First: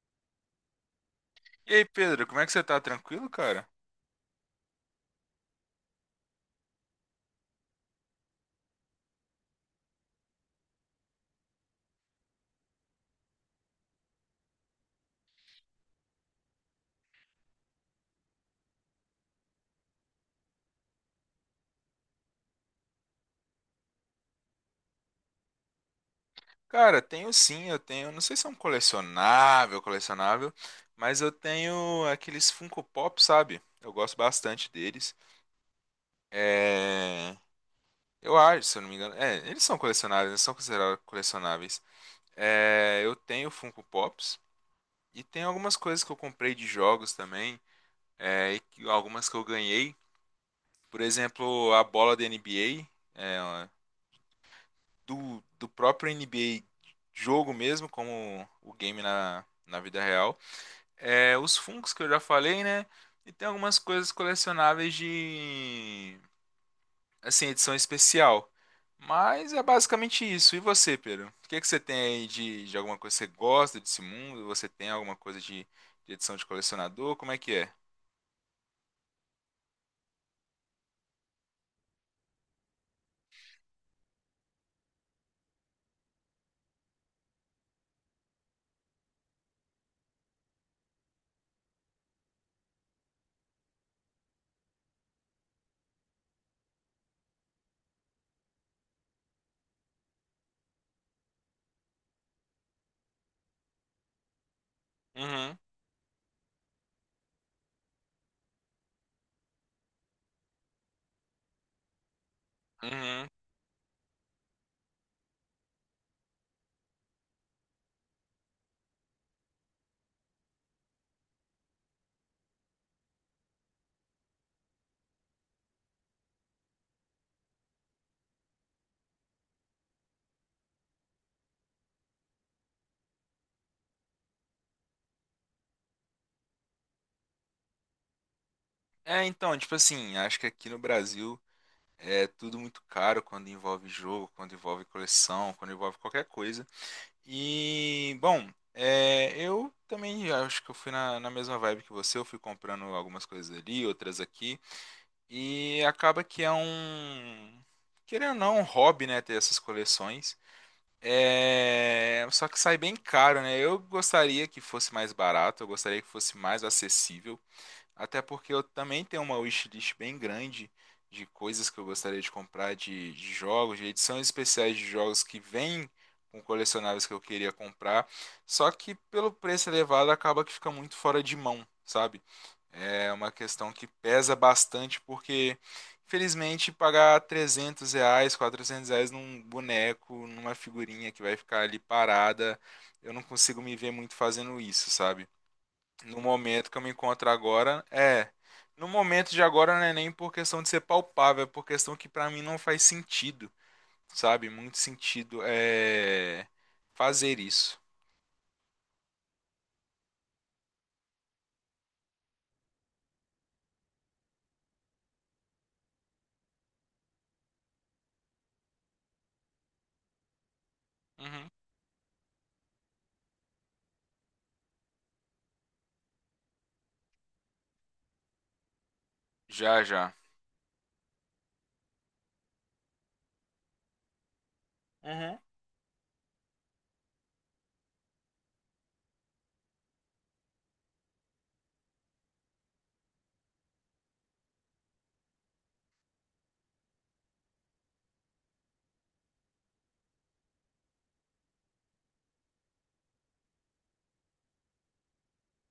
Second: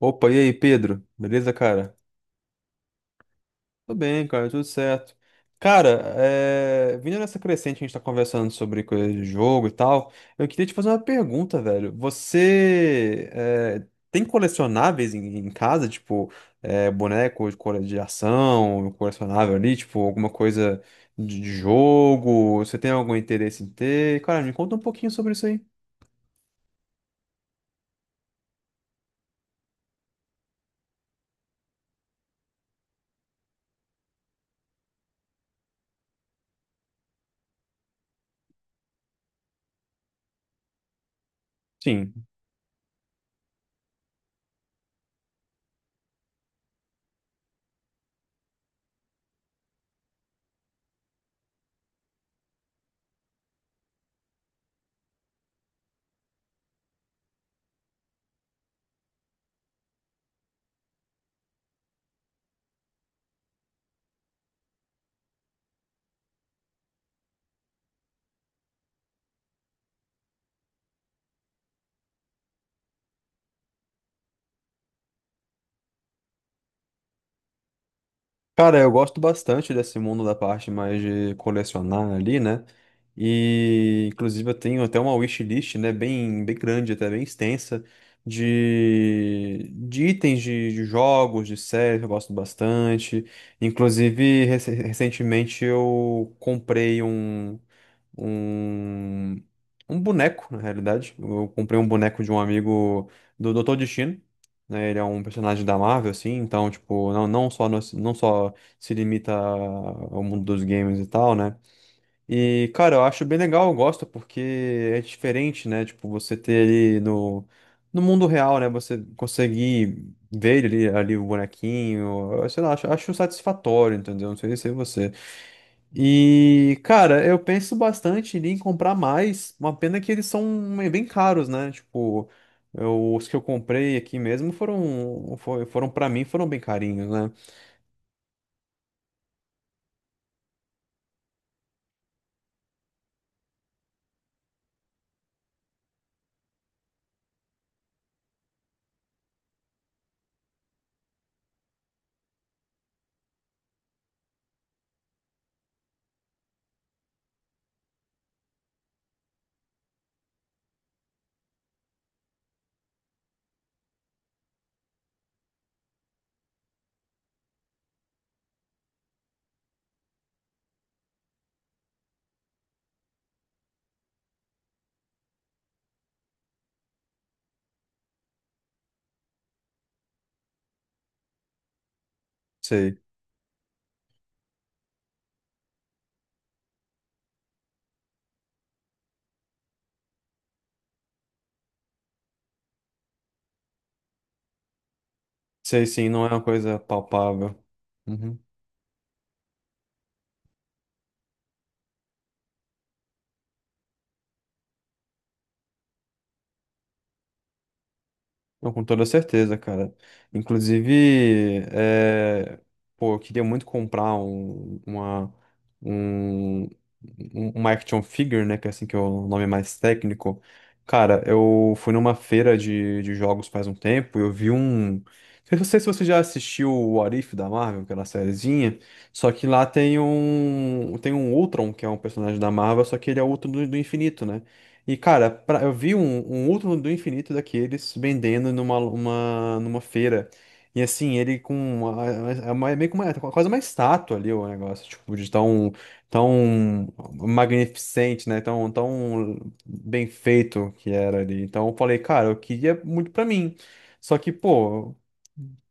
Opa, e aí, Pedro? Beleza, E aí, cara? Pedro, como é que você tá? Tranquilo, cara? Tudo bem, cara, tudo certo. Cara, vindo nessa crescente, a gente tá conversando sobre coisas de jogo e tal. Eu queria te fazer uma pergunta, velho. Tem colecionáveis em casa, tipo, boneco de de ação, colecionável ali, tipo, alguma coisa de jogo? Você tem algum interesse em ter? Cara, me conta um pouquinho sobre isso aí. Cara, tenho sim, eu tenho. Não sei se é um colecionável, colecionável, mas eu tenho aqueles Funko Pop, sabe? Eu gosto bastante deles. É. Eu acho, se eu não me engano. É, eles são colecionáveis, eles são considerados colecionáveis. Sim. É, eu tenho Funko Pops e tem algumas coisas que eu comprei de jogos também, algumas que eu ganhei. Por exemplo, a bola da NBA, do próprio NBA jogo mesmo, como o game na vida real. É, os Funkos que eu já falei, né? E tem algumas coisas colecionáveis de assim, edição especial. Mas é basicamente isso. E você, Pedro? O que é que você tem aí de, alguma coisa que você gosta desse mundo? Você tem alguma coisa de edição de colecionador? Como é que é? Cara, eu gosto bastante desse mundo da parte mais de colecionar ali, né? E inclusive eu tenho até uma wishlist, né, bem grande, até bem extensa, de itens de jogos, de séries que eu gosto bastante. Inclusive, recentemente eu comprei um, um boneco, na realidade. Eu comprei um boneco de um amigo do Dr. Destino, né? Ele é um Uhum, personagem da Marvel, assim, então, tipo, não só se limita ao mundo dos games e tal, né? E, cara, eu acho uhum. bem legal, eu gosto, porque é diferente, né? Tipo, você ter ele no mundo real, né? Você conseguir ver ele ali, ali o bonequinho, eu sei lá, acho satisfatório, entendeu? Não sei se é você. E, cara, eu penso bastante em comprar mais. Uma pena que eles são bem caros, né? Tipo, os que eu comprei aqui mesmo foram para mim, foram bem carinhos, né? É, então, tipo assim, acho que aqui no Brasil é tudo muito caro quando envolve jogo, quando envolve coleção, quando envolve qualquer coisa. E, bom, eu também acho que eu fui na mesma vibe que você. Eu fui comprando algumas coisas ali, outras aqui. E acaba que é um, Querendo ou não, um hobby, né? Ter essas coleções. É, só que sai bem caro, né? Eu gostaria que fosse mais barato, eu gostaria que fosse mais acessível. Até porque eu também tenho uma wishlist bem grande de coisas que eu gostaria de comprar, de jogos, de edições especiais de jogos que vêm com colecionáveis que eu queria comprar. Só que pelo preço elevado acaba que fica muito fora de mão, sabe? Sei, É uma questão que pesa bastante porque, infelizmente, pagar R$ 300, R$ 400 num boneco, numa figurinha que vai ficar ali parada, eu não consigo me ver muito fazendo isso, sabe? sei sim, No não é uma momento coisa que eu me encontro palpável. agora, é. Uhum. No momento de agora não é nem por questão de ser palpável, é por questão que pra mim não faz sentido, sabe? Muito sentido é fazer isso. Não, com toda certeza, cara. Inclusive, pô, eu queria muito comprar um, uma action figure, né? Que é assim que é o nome mais técnico. Cara, Uhum. eu fui numa feira de jogos faz um tempo e eu vi um. Eu não sei se você já assistiu o What If da Marvel, aquela sériezinha, só que lá Já, já. Tem um Ultron, que é um personagem da Marvel, só que ele é o Ultron do infinito, né? E, cara, Uhum. Eu vi um outro do infinito daqueles vendendo numa feira. E assim, ele com uma, é meio que uma, é quase uma estátua ali o negócio, tipo, de tão, tão magnificente, né? Tão, tão bem feito que era ali. Então eu falei, cara, eu queria muito pra mim. Só que, pô,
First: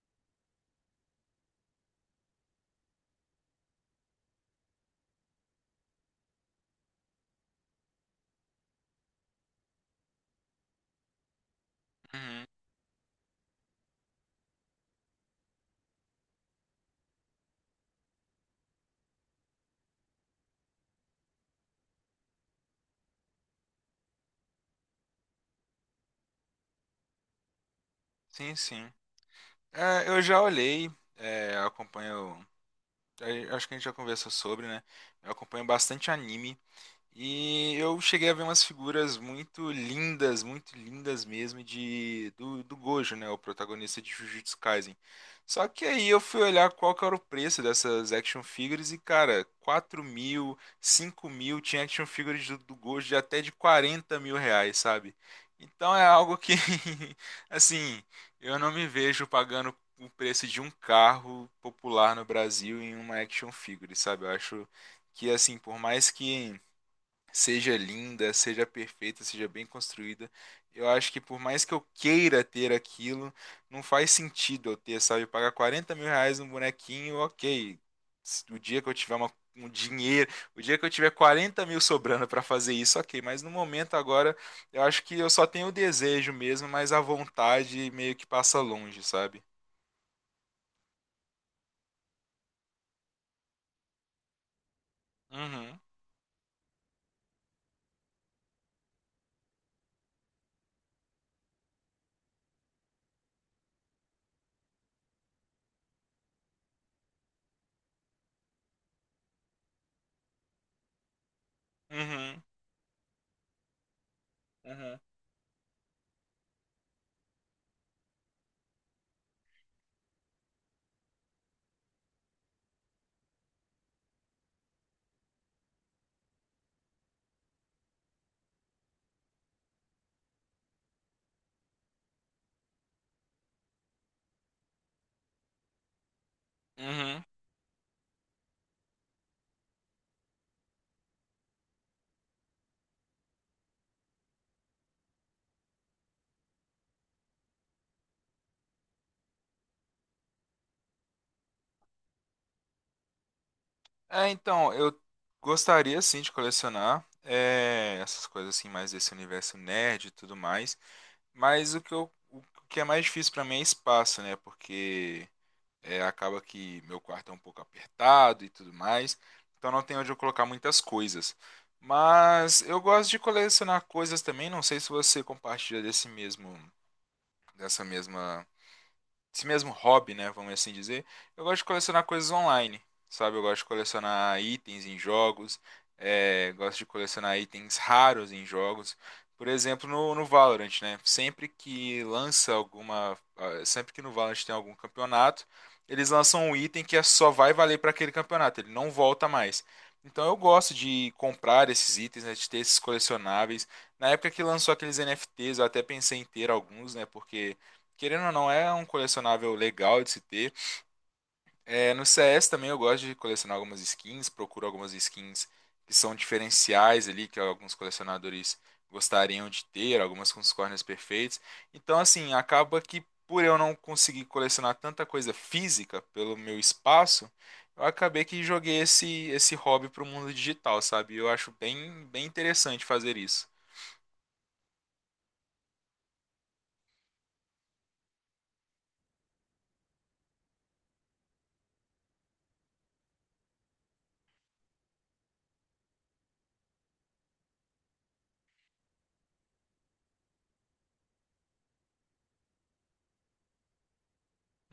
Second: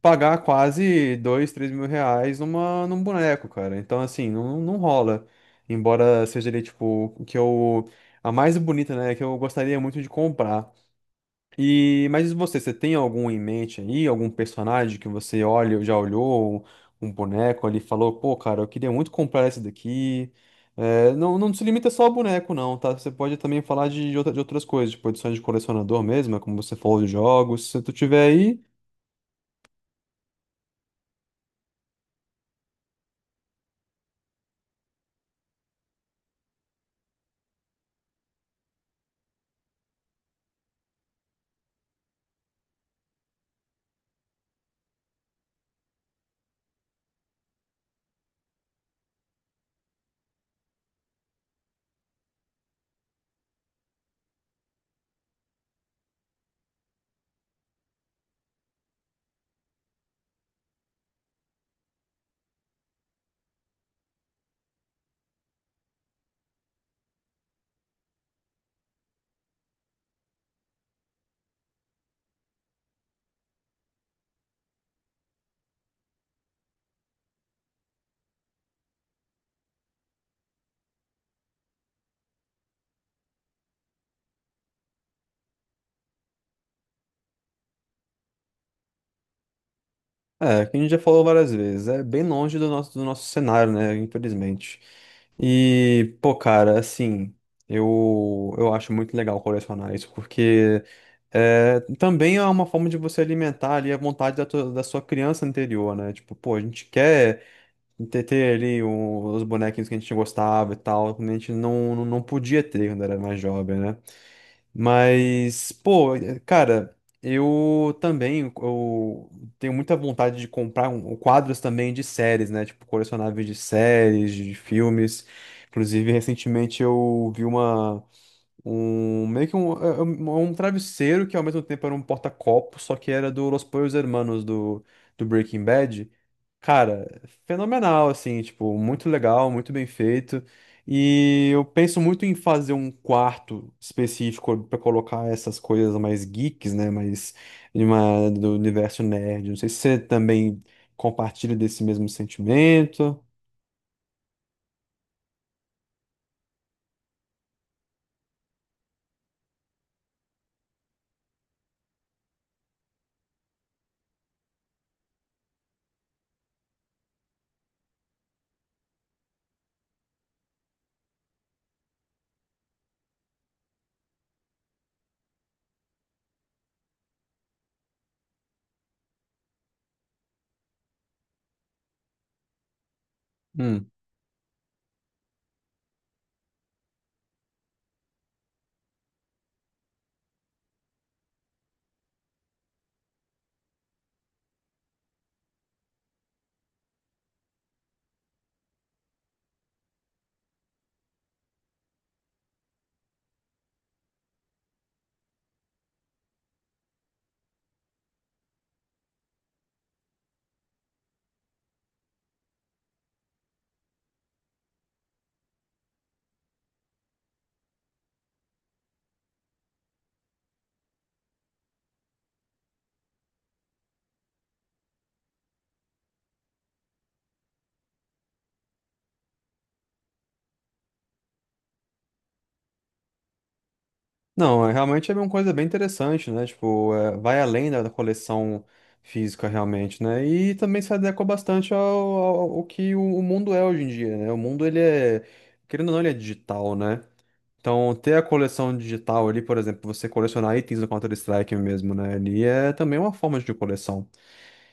pagar quase dois, três mil reais num boneco, cara. Então, assim, não, não rola. Embora seja ali, tipo, o que eu. A mais bonita, né? Que eu gostaria muito de comprar. E, mas e Uhum. você, você tem algum em mente aí? Algum personagem que você olha, ou já olhou, um boneco ali, e falou, pô, cara, eu queria muito comprar esse daqui. É, não, não se limita só ao boneco, não, tá? Você pode também falar de de outras coisas, tipo edições de colecionador mesmo, é como você falou de jogos. Se tu tiver Sim, aí, sim. É, eu já olhei, eu acompanho. Acho que a gente já conversou sobre, né? Eu acompanho bastante anime. E eu cheguei a ver umas figuras muito lindas mesmo de do Gojo, né, o protagonista de Jujutsu Kaisen. Só que aí eu fui olhar qual que era o preço dessas action figures e, cara, 4 mil, 5 mil, tinha action figures do Gojo de até de R$ 40 mil, sabe? Então é algo que, assim, eu não me vejo pagando o preço de um carro popular no Brasil em uma action figure, sabe? Eu acho que, assim, por mais que seja linda, seja perfeita, seja bem construída. Eu acho que por mais que eu queira ter aquilo, não faz sentido eu ter, sabe? Pagar R$ 40 mil num bonequinho, ok. O dia que eu tiver um dinheiro, o dia que eu tiver 40 mil sobrando para fazer isso, ok. Mas no momento agora, eu acho que eu só tenho o desejo mesmo, mas a vontade meio que passa longe, sabe? é, que a gente já falou várias vezes, é bem longe do nosso cenário, né, infelizmente. Uhum, E, pô, cara, assim, eu acho muito legal colecionar isso, porque é, também é uma forma de você alimentar ali a vontade da sua criança anterior, né? Tipo, pô, a gente quer ter ali os bonequinhos que a gente gostava e tal, quando a gente não uhum, podia ter quando era mais jovem, né? uhum, Mas, pô, cara, eu também eu tenho muita vontade de comprar quadros também de séries, né? Tipo, colecionáveis de séries, de filmes. Inclusive, recentemente eu vi uma. Um, meio que um, é- é um travesseiro que ao mesmo tempo era um porta-copo, só que era do Los Pollos Hermanos do, do Breaking Bad. Cara, uhum. fenomenal, assim, tipo, muito legal, muito bem feito. E eu penso muito em fazer um quarto específico pra colocar essas coisas mais geeks, né? Mais do universo nerd. Não sei se você também compartilha desse mesmo sentimento. É, então, eu gostaria sim de colecionar essas coisas assim, mais desse universo nerd e tudo mais. Mas o que é mais difícil pra mim é espaço, né? Porque acaba que meu quarto é um pouco apertado e tudo mais. Então não tem onde eu colocar muitas coisas. Mas eu gosto de colecionar coisas também. Não sei se você compartilha desse mesmo, dessa mesma esse mesmo hobby, né, vamos assim dizer, eu gosto de colecionar coisas online, sabe? Eu gosto de colecionar itens em jogos, gosto de colecionar itens raros em jogos. Por exemplo, no, Valorant, né? Sempre que lança sempre que no Valorant tem algum campeonato, eles lançam um item só vai valer para aquele campeonato, ele não volta mais. Então eu gosto de comprar esses itens, né, de ter esses colecionáveis. Na época que lançou aqueles NFTs, eu até pensei em ter alguns, né, porque querendo ou não, é um colecionável legal de se ter. É, no CS também eu gosto de colecionar algumas skins, procuro algumas skins que são diferenciais ali, que alguns colecionadores gostariam de ter, algumas com os corners perfeitos. Então, assim, acaba que por eu não conseguir colecionar tanta coisa física pelo meu espaço, eu acabei que joguei esse hobby pro mundo digital, sabe? Eu acho bem, bem interessante fazer isso. Não, realmente é uma coisa bem interessante, né? Tipo, é, vai além da coleção física realmente, né? E também se adequa bastante ao que o mundo é hoje em dia, né? O mundo, ele é, querendo ou não, ele é digital, né? Então, ter a coleção digital ali, por exemplo, você colecionar itens do Counter-Strike mesmo, né? Ali é também uma forma de coleção.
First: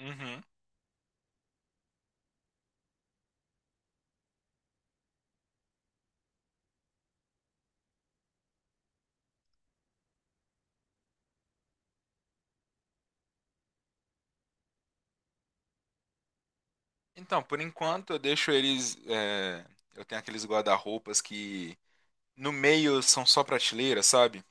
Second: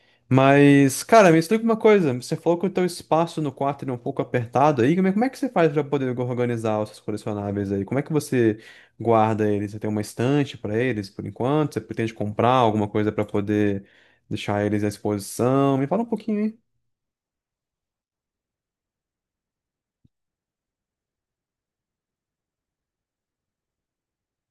Uhum. Mas, cara, me explica uma coisa. Você falou que o teu espaço no quarto ele é um pouco apertado aí. Como é que você faz para poder organizar os seus colecionáveis aí? Como é que você guarda eles? Você tem uma estante para eles por enquanto? Você pretende comprar alguma coisa para poder deixar eles à exposição? Me fala um pouquinho Então, por enquanto eu deixo eles, eu tenho aqueles guarda-roupas que no meio são só prateleiras, sabe?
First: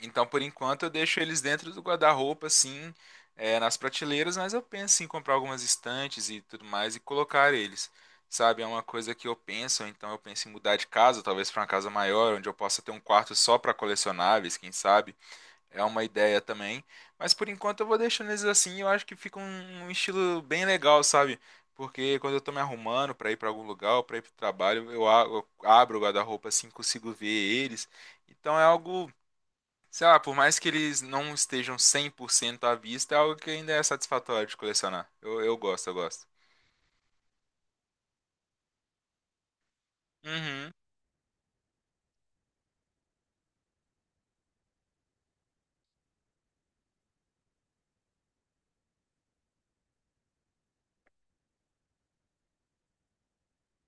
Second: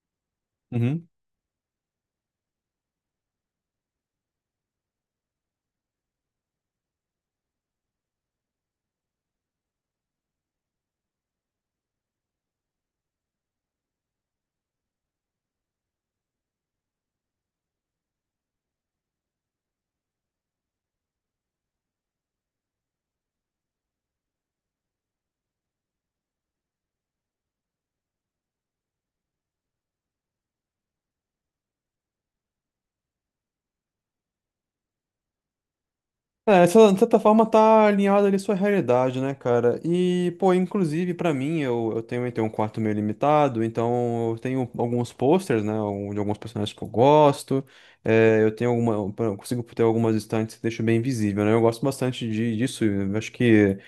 Então, por enquanto eu aí. deixo eles dentro do guarda-roupa, assim, nas prateleiras, mas eu penso em comprar algumas estantes e tudo mais e colocar eles, sabe? É uma coisa que eu penso, ou então eu penso em mudar de casa, talvez para uma casa maior, onde eu possa ter um quarto só para colecionáveis, quem sabe? É uma ideia também. Mas por enquanto eu vou deixando eles assim. Eu acho que fica um estilo bem legal, sabe? Porque quando eu tô me arrumando pra ir pra algum lugar, ou pra ir pro trabalho, eu abro o guarda-roupa assim, consigo ver eles. Então é algo, sei lá, por mais que eles não estejam 100% à vista, é algo que ainda é satisfatório de colecionar. Eu gosto, eu gosto. É, essa, de certa forma tá alinhada ali à sua realidade, né, cara? E, pô, Uhum, inclusive pra mim, eu tenho um quarto meio limitado, então eu tenho alguns posters, né, de alguns personagens que eu gosto, é, eu consigo ter algumas estantes que deixam bem visível, né? Eu gosto bastante disso, eu acho que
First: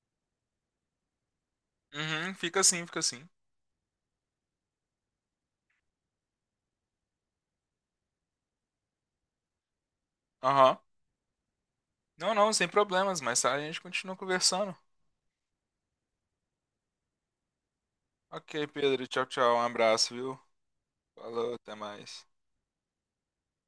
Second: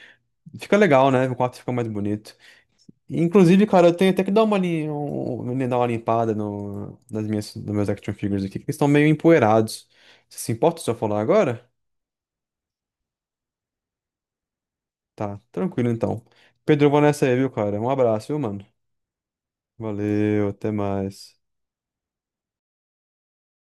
fica legal, né? O quarto fica mais uhum, bonito. fica assim, fica E, assim. inclusive, cara, eu tenho até que dar uma, dar uma limpada no, nas minhas, nos meus action figures aqui, que eles estão meio empoeirados. Você se Aham. importa se eu falar agora? Não, não, sem problemas, mas a gente continua conversando. Tá, tranquilo então. Pedro, eu vou nessa aí, viu, cara? Um abraço, viu, mano? Ok, Pedro, tchau, tchau, um abraço, viu? Valeu, até mais. Falou, até mais.